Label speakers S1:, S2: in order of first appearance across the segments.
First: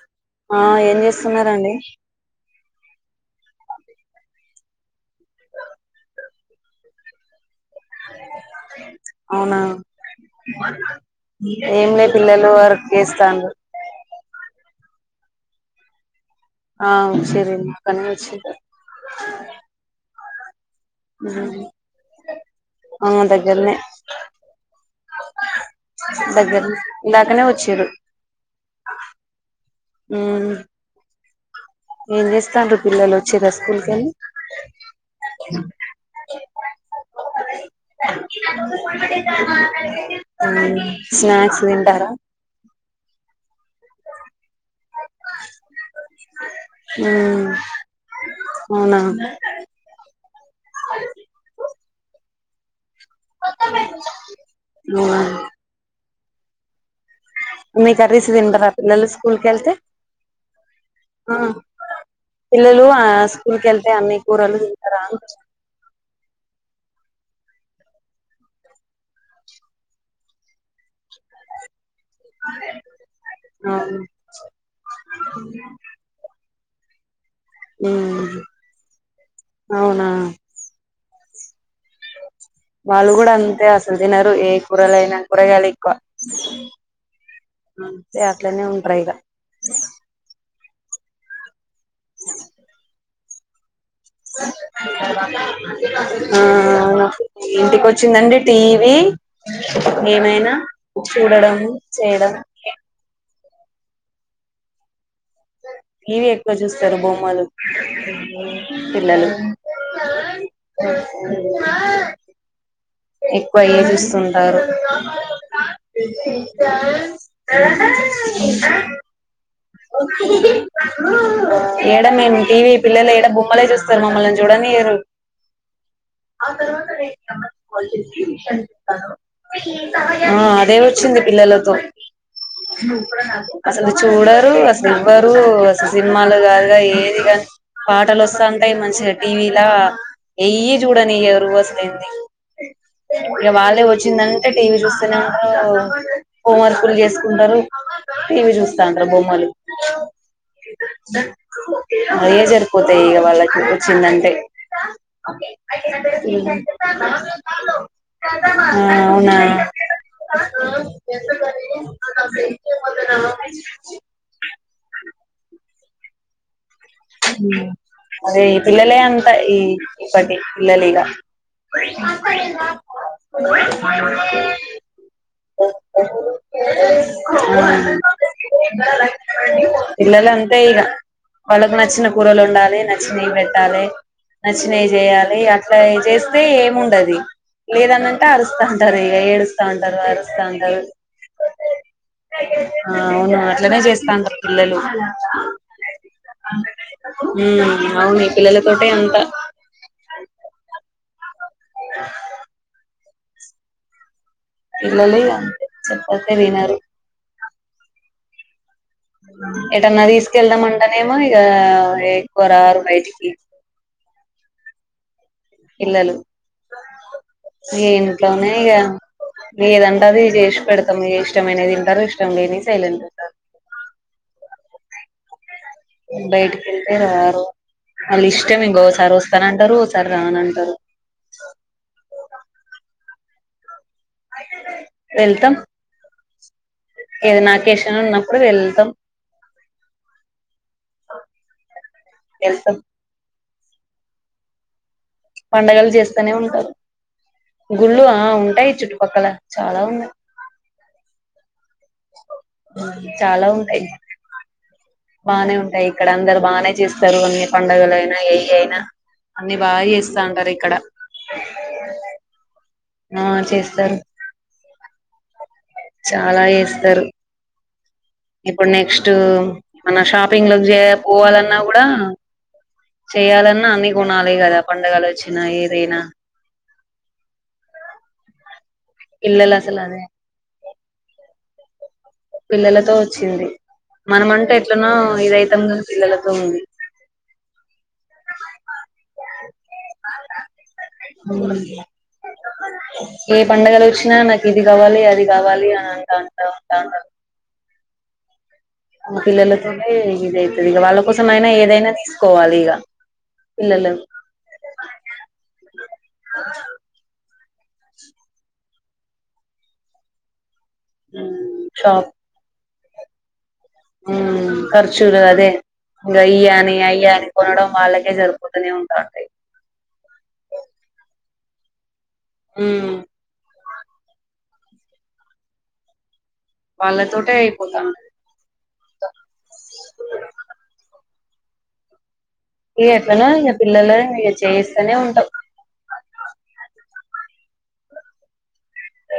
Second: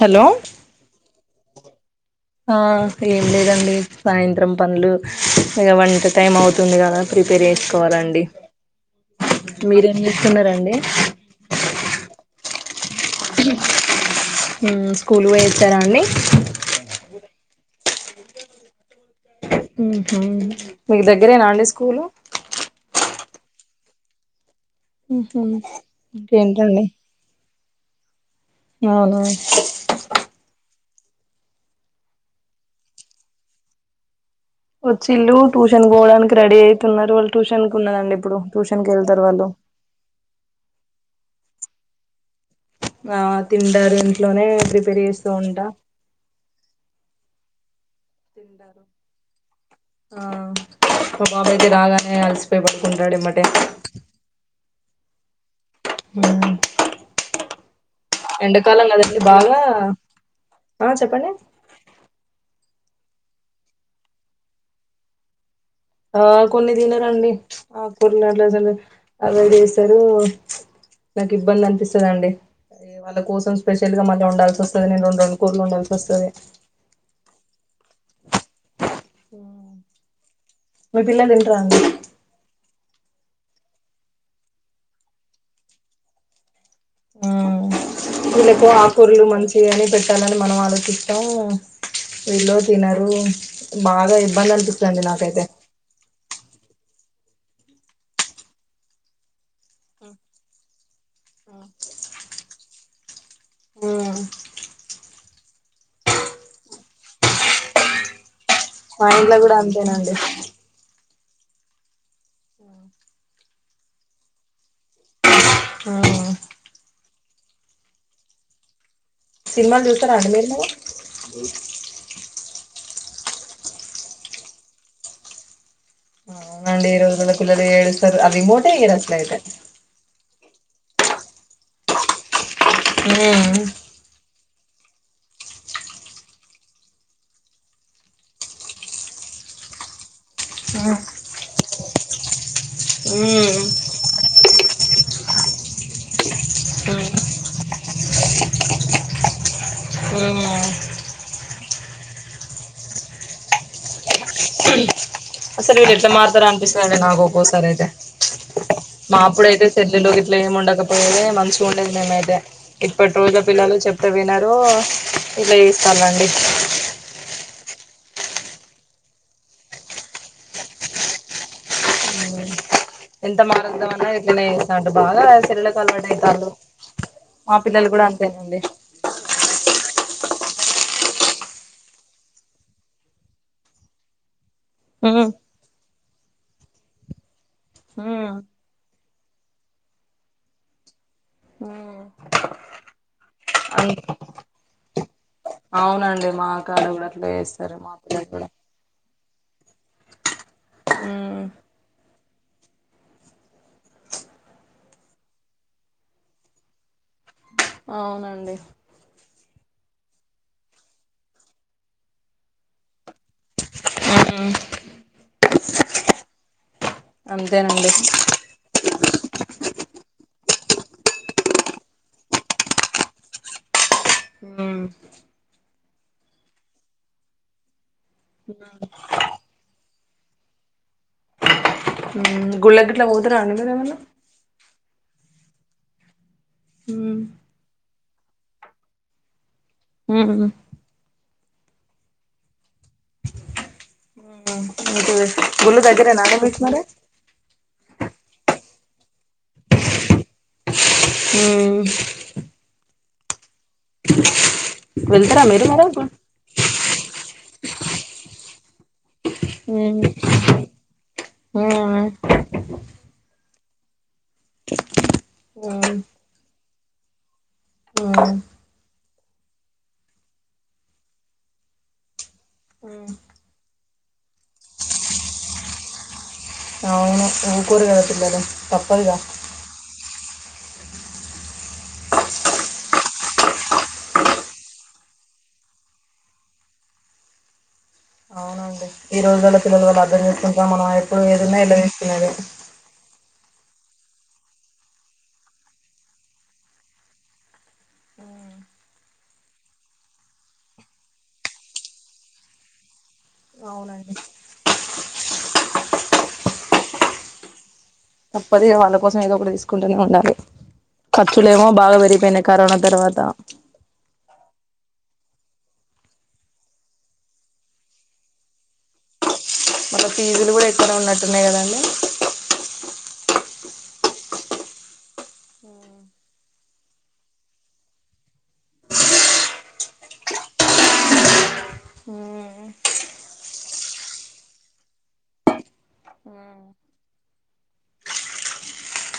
S1: Hello
S2: ఆ ఏం చేస్తున్నారండి
S1: ఆ ఏం లేదండి సాయంత్రం పనులు ఇగా వంట టైం అవుతుంది కదా ప్రిపేర్ చేసుకో పోవాలండి
S2: అవునా
S1: మీరేం చేస్తున్నారండి
S2: ఏం లే పిల్లలు వర్క్ చేస్తనర్
S1: ఉ స్కూల్ పోయాచారాండి
S2: ఆ సరే పని చేసుకుంటా
S1: ఉహు మీకు దగ్గరేనండి స్కూలు
S2: ఆ దగ్గరనే
S1: ఉహు
S2: దగ్గరనే
S1: ఇంకేంటండి
S2: ఇందాకనే వచ్చిరు
S1: అవునా
S2: ఉమ్ ఏం చేస్తార్రు పిల్లలు ఒచ్చిర్రా స్కూల్ కెళ్ళి.
S1: వచ్చిళ్ళు ట్యూషన్ పోవడానికి రెడీ అయితున్నారు వాళ్ళు ట్యూషన్ కు ఉన్నదండి ఇప్పుడు ట్యూషన్ కేళ్తారు వాళ్ళు.
S2: ఉ స్నాక్స్ తింటారా.
S1: ఆ తింటారు ఇంట్లోనే ప్రిపేర్ చేస్తూ ఉంటా
S2: ఉ
S1: తింటారు.
S2: అవునా.
S1: ఆ మా బాబైతే రాగానే అలిసిపోయి పడుకుంటాడు ఎబాటే.
S2: ఉమ్
S1: ఉమ్
S2: మీ కర్రీస్ తింటరా పిల్లలు స్కూల్
S1: బాగా
S2: కెల్తే ఆ. పిల్లలు ఆ స్కూల్ కేళ్తే అన్ని కూరలు తింటారా అంటున్న.
S1: ఆ కొన్ని తినారండి ఆకూరలు అసలే అవిడ్ చేస్తారు. నాకు ఇబ్బంది అనిపిస్తదండి. ఇగ వాళ్ళ కోసం స్పెషల్ గా మళ్ళ వండాల్సి వస్తాది నేను రెండు రెండు కూరలు వండాల్సి వస్తాది.
S2: ఉమ్
S1: ఉ
S2: అవునా
S1: మీ పిల్లలు తింటారా అండి.
S2: వాళ్ళు కూడా అంతే అసలు తినరు ఏ కూరలైనా కూరగాయలే ఎక్కువ.
S1: ఉ
S2: అంతే అట్లనే
S1: వీళ్ళకేమో
S2: ఉంటారు ఇగ
S1: ఆకూరలు మంచి అని పెట్టాలని మనం ఆలోచిస్తాం. వీళ్ళు తినరు. బాగా ఇబ్బంది అనిపిస్తదండి నాకైతే
S2: ఆ ఆ ఇంటికి వచ్చిందంటే టీవీ ఏమైనా చూడడం. చేయడం.
S1: మ్మ్
S2: టీవీ ఎక్కువ చూస్తాది బొమ్మలు.
S1: మా
S2: పిల్లలు
S1: ఇంట్లో గుడ అంతేనాండి.
S2: ఎక్కువ అయ్యే చూస్తుంటారు.
S1: మ్మ్ సినిమాలు చూస్తారా అండి మీరు మరి
S2: ఎడ మేం టివి. పిల్లలు ఎడ బొమ్మలే చూస్తరు, మమ్మల్ని చూడనియరు. ఆ
S1: అవునండి ఈ రోజులలో పిల్లలు ఏడుస్తారు ఆ రిమోటే ఇయ్యరు అసలు అయితే
S2: ఆ. అదే వచ్చింది పిల్లలతో, అసలు చూడ రు అసలు ఇవ్వరు అసలు సినిమాలు కాదుగా ఏది కాని. పాటలు వస్తాంటై మంచిగా టీవీలా ఎయ్యి చూడనియ్యరు అసలేంది.
S1: ఉమ్
S2: ఇగ వాళ్ళే వచ్చిందంటే టీవీ చూస్తనే ఉంటరు, హోం వర్కులు చేసుకుంటరు. టీవీ చూస్తా అంటరూ బొమ్మలు.
S1: ఉమ్
S2: అయ్యే జరిపోతయి ఇగ వాళ్ళకి వచ్చిందంటే.
S1: అసలు వీళ్ళు ఎట్ల మారుతరు అనిపిస్తందండి నాకు ఒక్కొక్కసారి ఐతే.
S2: ఆ అవునా
S1: మాప్పుడయితే సెల్లులు గిట్ల ఏం ఉండకపోయేది మంచిగ ఉండేది మేమైతే, ఇప్పటిరో రోజుల పిల్లలు చెప్తే వినరూ ఇట్ల చేస్తాలండి.
S2: అదే ఈ పిల్లలే అంత, ఈ ఈప్పటి పిల్లలిగా.
S1: ఎంత మారుద్దాం అన్నా ఇట్లనే చేస్తాండు, బాగా సెల్లులకు అలవాటు అయితాల్లు. మా పిల్లలు కూడా అంతేనండి.
S2: పిల్లలు అంతే ఇగ వాళ్ళకి నచ్చిన కూరలు ఉండాలి నచ్చినయి పెట్టాలే. నచ్చినవి
S1: ఉమ్
S2: చేయాలి అట్లా చేస్తే ఏముండది, లేదనంటే
S1: ఉమ్
S2: అరుస్తంటది. ఏడుస్తంటరు, అరుస్తంటరు
S1: ఉమ్
S2: ఆ అవునా. ఇట్లనే
S1: అన్
S2: చేస్తాంటరు పిల్లలు.
S1: అవునండి. మా కాడ కూడా అట్లే
S2: ఉమ్
S1: చేస్తారు మా
S2: అవును
S1: పిల్లలు
S2: ఈ
S1: కూడా
S2: పిల్లల తోటే అంత.
S1: ఉమ్
S2: పిల్లలే అంతే చెప్పందె వినరు.
S1: అవునండి.
S2: ఎటన్నా తీసుకెళ్దామంటెనేమో ఇగ ఎక్కువ రారు బయటికి.
S1: ఉమ్
S2: పిల్లలు ఇగ
S1: అంతేనండి
S2: ఇంట్లోనే ఇగ ఏదంట అది చేశి పెడతం ఇష్టమైనదింటరు, ఇష్టం లేనివి సైలెంట్ ఉంటరు.
S1: ఉమ్
S2: బయటికెళ్తే రారు. వాళ్ళ ఇష్టం ఇంగోసారి వొస్తనంటరు, ఓసారి రానంటరు.
S1: గుల్ల గిట్ల పోతరా అండి మీరేమన్నా.
S2: వెళ్తాం
S1: ఉమ్
S2: ఏదన్నా అకేషన్ ఉన్నప్పుడు వెళ్తాం.
S1: ఉహు
S2: ఎల్తం
S1: మీకు గుళ్ళు
S2: పండగలు
S1: దగ్గరేనా
S2: చేస్తనే
S1: అండి మీకు
S2: ఉంటరు.
S1: మరి
S2: గుళ్ళు ఆ ఉంటాయి చుట్టుపక్కల, చాలా ఉన్నయి.
S1: ఉమ్
S2: చాలా ఉంటయి,
S1: వెళ్తారా
S2: బానే
S1: మీరు మరి
S2: ఉటాయి
S1: గు
S2: ఇక్కడ అందరు బానే చేస్తరు అన్ని. పండుగలయినా ఏయి అయినా అన్ని బాగా
S1: ఉమ్
S2: చేస్తా అంటరు ఇక్కడ.
S1: ఉమ్
S2: ఆ చేస్తరు.
S1: ఉమ్
S2: చాలా వేస్తారు
S1: ఉమ్
S2: ఇప్పుడు నెక్స్ట్ మన షాపింగ్ లో చే పోవాలన్నా కూడా చేయాలన్నా అన్ని కొనాలి కదా పండుగలు వచ్చినా ఏదైనా
S1: అవును ఊకోరు కదా పిల్లలు తప్పదుగా
S2: పిల్లలు అసలు అదే పిల్లలతో వచ్చింది మనమంటే ఎట్లనో ఇదఅయితం పిల్లలతో ఉంది
S1: అవునండి ఈ రోజుల్లో పిల్లల వల్ళ అర్థం చేసుకుంటా మనం ఎప్పుడు ఏదైన్నా ఇల్లా చేస్తునేది
S2: ఏ పండగలు వచ్చినా నాకు ఇది కావాలి అది కావాలి అని అంటా అంటా ఉంటా అంట ఆ పిల్లలతో ఇదవుతుది ఇక వాళ్ళ కోసం అయినా ఏదైనా తీసుకోవాలి ఇక
S1: అవునండి
S2: ఆ
S1: తప్పద వాళ్ళ కోసం ఏదో ఒక తీసుకుంటూనే ఉండాలి ఖర్చులే ఏమో బాగా
S2: షాప్
S1: పెరిగిపోయిన కరోనా తర్వాతా
S2: ఊ కరచూరు అదే ఇంకా అయ్య అని అయ్యా అని కొనడం వాళ్ళకే జరుపోతూనే ఉంటాంటయి
S1: మళ్ళ ఫీజులు కూడా ఎక్కడ ఉన్నట్టున్నాయి కదండి
S2: ఊ వాళ్ళతోటే అయిపోతాము ఇ ఎట్లన ఇక పిల్లలు ఇక చేయిస్తూనే ఉంటాం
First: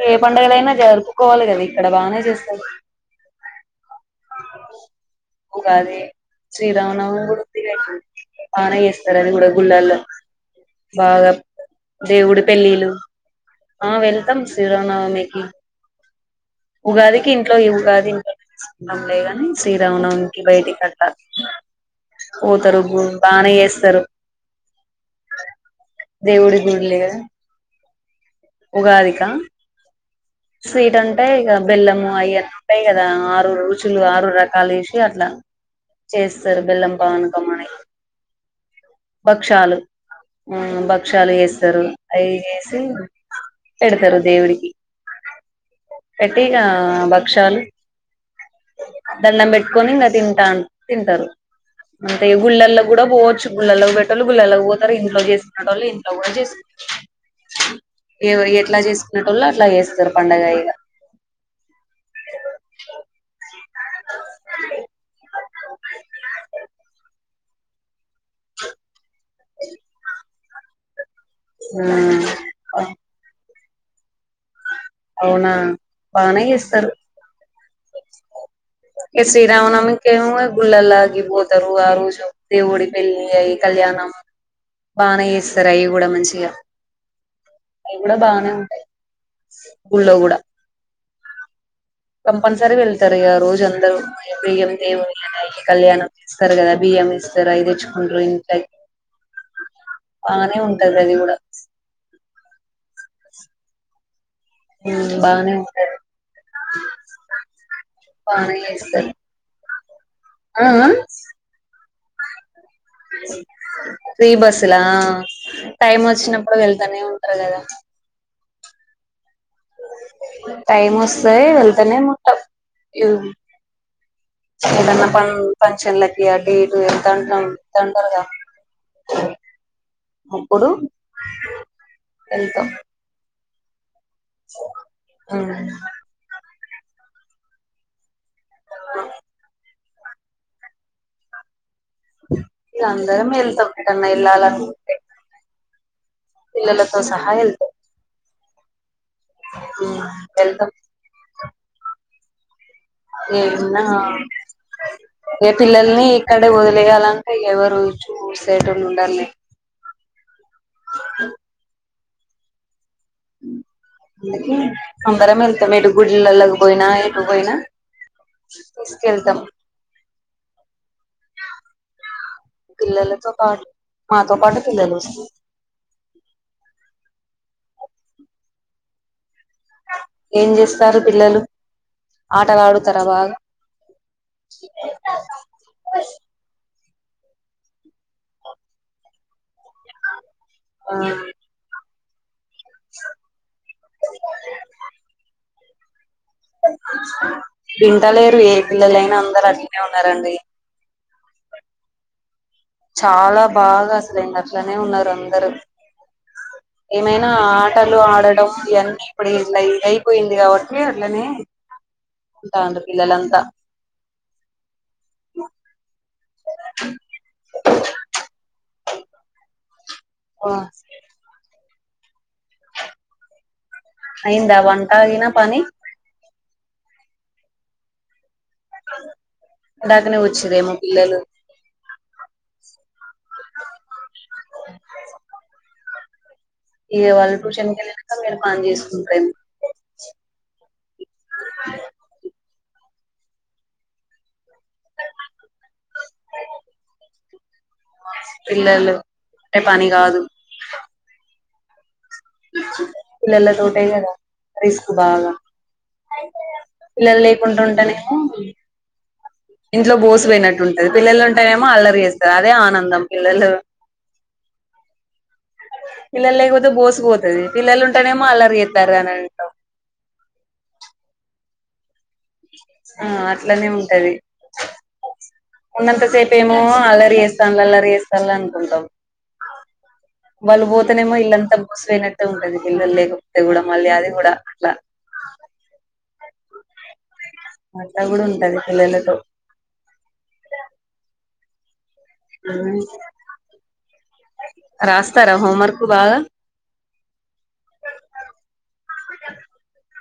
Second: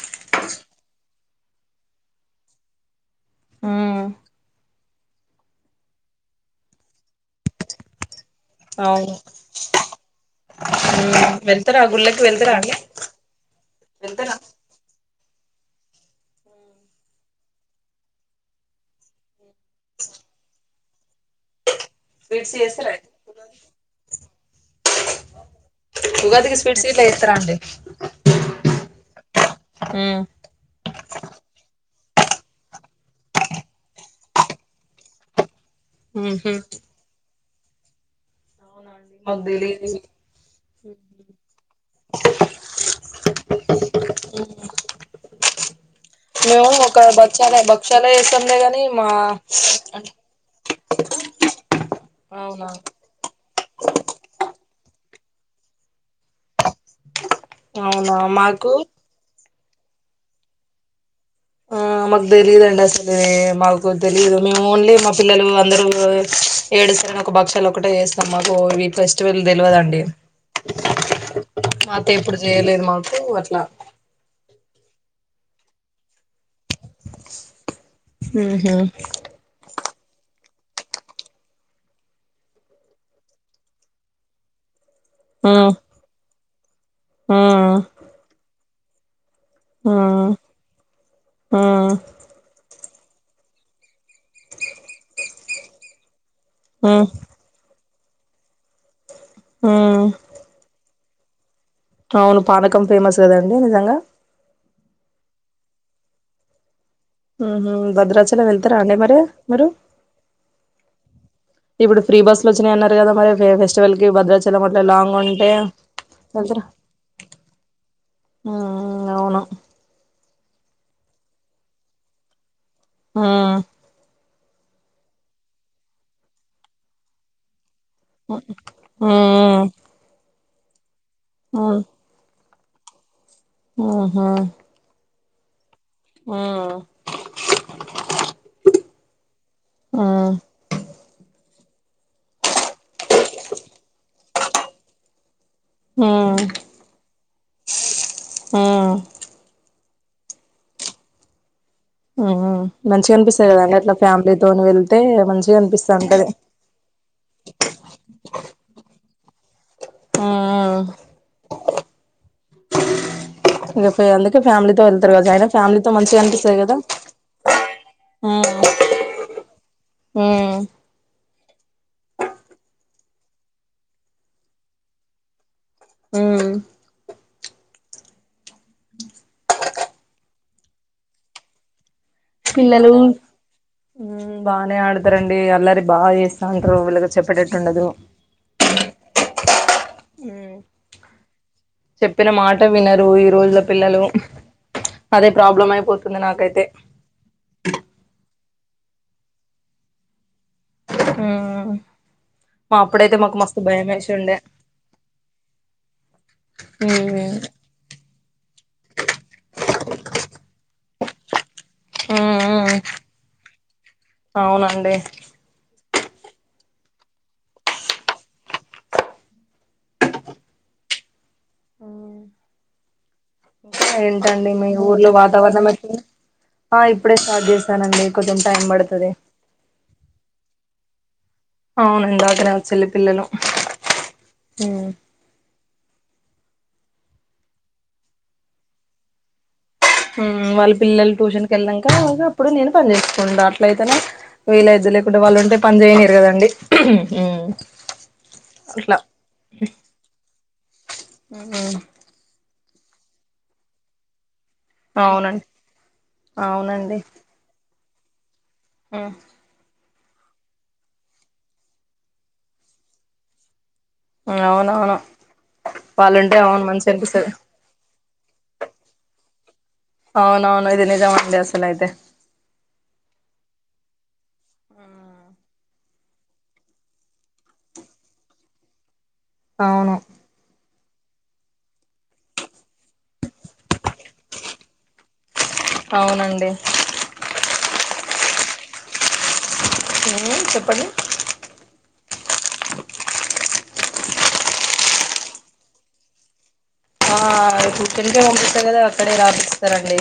S2: ఏ పండుగలైనా జరుపుకోవాలి కదా ఇక్కడ బాగానే చేస్తారు
S1: ఉమ్
S2: ఉగాది శ్రీరామనవమి కూడా వుందిగాండి బనే
S1: అవును
S2: చేస్తారు అది కూడా గుళల్లో బాగా
S1: వెళ్తారా గుళ్ళకి
S2: దేవుడి
S1: వెళ్తారా అండి
S2: పెళ్ళిలు ఆ
S1: వెళ్తారా
S2: వెళ్తాం శిరామనవమి ఉగాదికి ఇంట్లో ఈ ఉగాది ఇంట్లో లేగానే శ్రీరామనవికి బయటి కట్ట
S1: స్వీట్స్
S2: పోతారు
S1: చేస్తారా
S2: గు
S1: అయితే?
S2: బానే చేస్తారు
S1: ఉగాదికి స్వీట్స్ గిట్ల ఇస్తార అండి
S2: ఉగాదిక స్వీట్ అంటే ఇక బెల్లం అయ అప్పాయి కదా ఆరు రోజులు ఆరు రకాలు వేసి అట్లా
S1: ఉహు
S2: చేస్తారు బెల్లం పానకం అని
S1: మాకు
S2: భక్షాలు
S1: తెలీదు
S2: భక్షాలు వేస్తారు అవి వేసి పేడతారు దేవుడికి పెట్టి ఇక
S1: మేము ఒక
S2: భక్షాలు
S1: భక్షాలే భక్షాలే చేస్తాంలే గాని మా
S2: దండం పెట్టుకొని ఇంకా తింటాను తింటారు అంటే
S1: అవునా
S2: గుళ్ళల్లో కూడా పోవచ్చు గుళ్లల్లోకి పెట్టళ్ళు గుళ్ళల్లోకి పోతారు ఇంట్లో చేసుకునేటెళ్ళు ఇంట్లో కూడా చేసుకుంటారు
S1: అవునా
S2: ఎవరు ఎట్లా
S1: మాకు
S2: చేసుకునేట్ వాళ్ళు అట్లా చేస్తారు పండగయగా
S1: ఆ మాకు తెలీదుండి అసలు మాకు తెలీదు మేము ఓన్లీ మా పిల్లలు అందరు ఏడుసైన ఒక బక్షాలు ఒకటే వస్తాం మాకు ఈ ఫెస్టివల్ తెలియదండి మాతో ఎప్పుడు చేయలేదు
S2: ఆ
S1: మాతో అట్లా
S2: అవునా బానే చేస్తారు
S1: ఉహు
S2: ఏ శ్రీరామనామి కేవ గుల్లల్గిపోతరు ఆ రోజు దేవుని పెళ్లిని అయి కళ్యాణం బానే
S1: ఆ
S2: చేస్తారు అవి కూడా మంచిగా
S1: ఆ
S2: అవి
S1: ఆ
S2: కూడా బాగానే ఉంటాయి గుళ్ళో కూడ
S1: ఆ
S2: కంపల్సరీ వెళ్తారు ఈగ రోజు అందరు ప్రియయం దేవి వెళ్ళ కళ్యాణం ఇస్తారు కదా
S1: ఆ
S2: బియ్యం ఇస్తారు అ తెచ్చుకుంట్రు ఇంట్లో బానే ఉంటది ప్రది కూడా
S1: ఆ అవును పానకం ఫేమస్ కదండి నిజంగా
S2: బాగానే
S1: భద్రాచల
S2: బాగానే
S1: వెళ్తారా అండి
S2: చేస్తారు
S1: మరి మీరు
S2: ఆ
S1: ఇప్పుడు ఫ్రీ బస్ ఇట్ వచ్చిన అన్నారు కదా మరి ఫెస్టివల్ కి
S2: ఫ్రీ
S1: భద్రాచలం
S2: బస్సులా
S1: అట్ే లాంగ్ ఉంటే
S2: టైం వచ్చినప్పుడు
S1: వెళ్తారు
S2: వెళ్తానే ఉంటారు కదా
S1: అవును
S2: టైమ్ వస్తాయి వెళ్తానే ము
S1: ఆ
S2: ఏదన్నా ప ఫంక్షన్లకి ఆ డేటు ఎంత అంటాం
S1: హ
S2: అప్పుడు
S1: ఆవు
S2: వెల్ంత
S1: ఆహా
S2: అవు అ
S1: ఆ
S2: అంద మేలు తప్పట్టన్న ఎల్ాల పిల్లల త సహాయ వెల్తమ్
S1: ఆ
S2: ఏన్నా
S1: వెళ్తే
S2: ఏ
S1: మంచిగా అనిపిస్తా
S2: పిల్లల్ని
S1: ఉంటది
S2: ఇక్కడే వదిలేయాలంటే ఎవరు చూసేట ఉండాలి
S1: ఆ అందుకే
S2: అందుే
S1: ఫ్యామిలీతో వెళ్తారు కదా
S2: అందరం
S1: అయినా
S2: వెళ్తాం
S1: ఫ్యామిలీతో
S2: ఇటు
S1: మంచిగా
S2: గుడిలకి
S1: అనిపిస్తది కదా
S2: పోయినా ఎటు పోయినా తీసుకెళ్తాం
S1: హ
S2: పిల్లలతో పాటు మాతో పాటు పిల్లలు వస్తయి ఏం చేస్తారు పిల్లలు ఆటలు
S1: పిల్లలు
S2: ఆడుతారా బాగా
S1: బాగానే ఆడతారంండి అల్లరి బాగా చేస్తాంటారుళ చెప్పటిట్ండదు
S2: ఆ
S1: చెప్పిన మాట వినరు ఈ రోజుల పిల్లలు అదే ప్రాబ్లం అయిపోతు
S2: వింటలేరు ఏ పిల్లలైనా అందరు అట్లనే ఉన్నారండి
S1: ఆ
S2: చాలా బాగా సిలిండర్లోనే ఉన్నారు అందరుూ ఏమైనా ఆటలు ఆడ ఇవన్నీ ఇప్పుడు ఇట్లా అయిపోయింది కాబట్టి అట్లనే అంటా
S1: ఉమ్
S2: ఉంట పిల్లలు ఎంతా
S1: అవునండి
S2: ఆఓ
S1: ఆ ఇకా ఏంటండి
S2: అయిందా
S1: మీ
S2: వంట
S1: ఊర్లో
S2: అయినా పని
S1: వాతావరణం వచ్చ ఆ ఇప్పుడే స్టార్ట్ చేస్తానండి కొంచెం టైం పడుతుంది
S2: ఇల్దు
S1: అవునుందా అదనా చెల్ పిల్లల
S2: ఇ వాళ్ళ ట్యూషన్కి వెళ్ళాక మీరు పని చేసుకుంటాము
S1: వాళ్ళ పిల్లలు ట్యూషన్కి వెళ్ళాం క ఇప్పుడు నేను పని చేసుకోండా అట్ల అయితేనే వీళ ఎదు లేకుండా వాళ్ళు ఉంటే పని చేయనిరు కదండి.
S2: పిల్లలు
S1: అట్లా
S2: అంటే పని కాదు
S1: ఉ
S2: పిల్లలతోటే ఇంకా రిస్క్ బాగా
S1: అవునండి
S2: పిల్లలు లేకుండా ఉంటనేమో
S1: ఆ
S2: ఇంట్లో బోసు పోయినట్టు ఉంటది. పిల్లలు ఉంటయేమో అల్లరిచేస్తారు. అదే ఆనందం పిల్లలు
S1: అవునవును వాళ్ళుంటే
S2: పిల్లలు
S1: అవును
S2: లేకపోతే
S1: మంచి అనిపిస్తది
S2: బోసుకుపోతది. పిల్లలు ఉంటేనేమో అల్లరి చేస్తారు అని అం
S1: అవునవును ఇది నిజమండి అసల అయితే
S2: ఆ అట్లనే ఉంటది ఉన్నంత సేపు ఏమో అల్లరి చేస్తాఅండల్లా అలరి చేస్తాల అనుకుంటాం.
S1: అవును
S2: అస్తనేమో ఇల్లంతా బోసిపోయినట్టే ఉంటది. పిల్లలు లేకపోతే కూడా మళ్ళీ అది కూడా అట్లా
S1: అవునండి
S2: అట్ట కూడా ఉంటది పిల్లలతో
S1: హలో చెప్పండి
S2: రాస్తారా హోం వర్క్ బాగా
S1: ఆ తెలుగే ఉంటే కదా అక్కడే రాపిస్తారండి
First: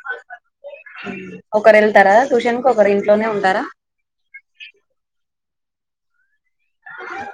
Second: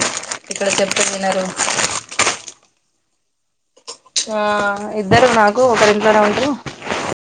S1: ఇక్కడ చెప్తే వినరు
S2: ఒకరు వెళ్తారా ట్యూషన్ ఒకరు ఇంట్లోనే ఉంటారు
S1: కు ఒకరు ఇంట్లోనే ఉంటే
S2: అ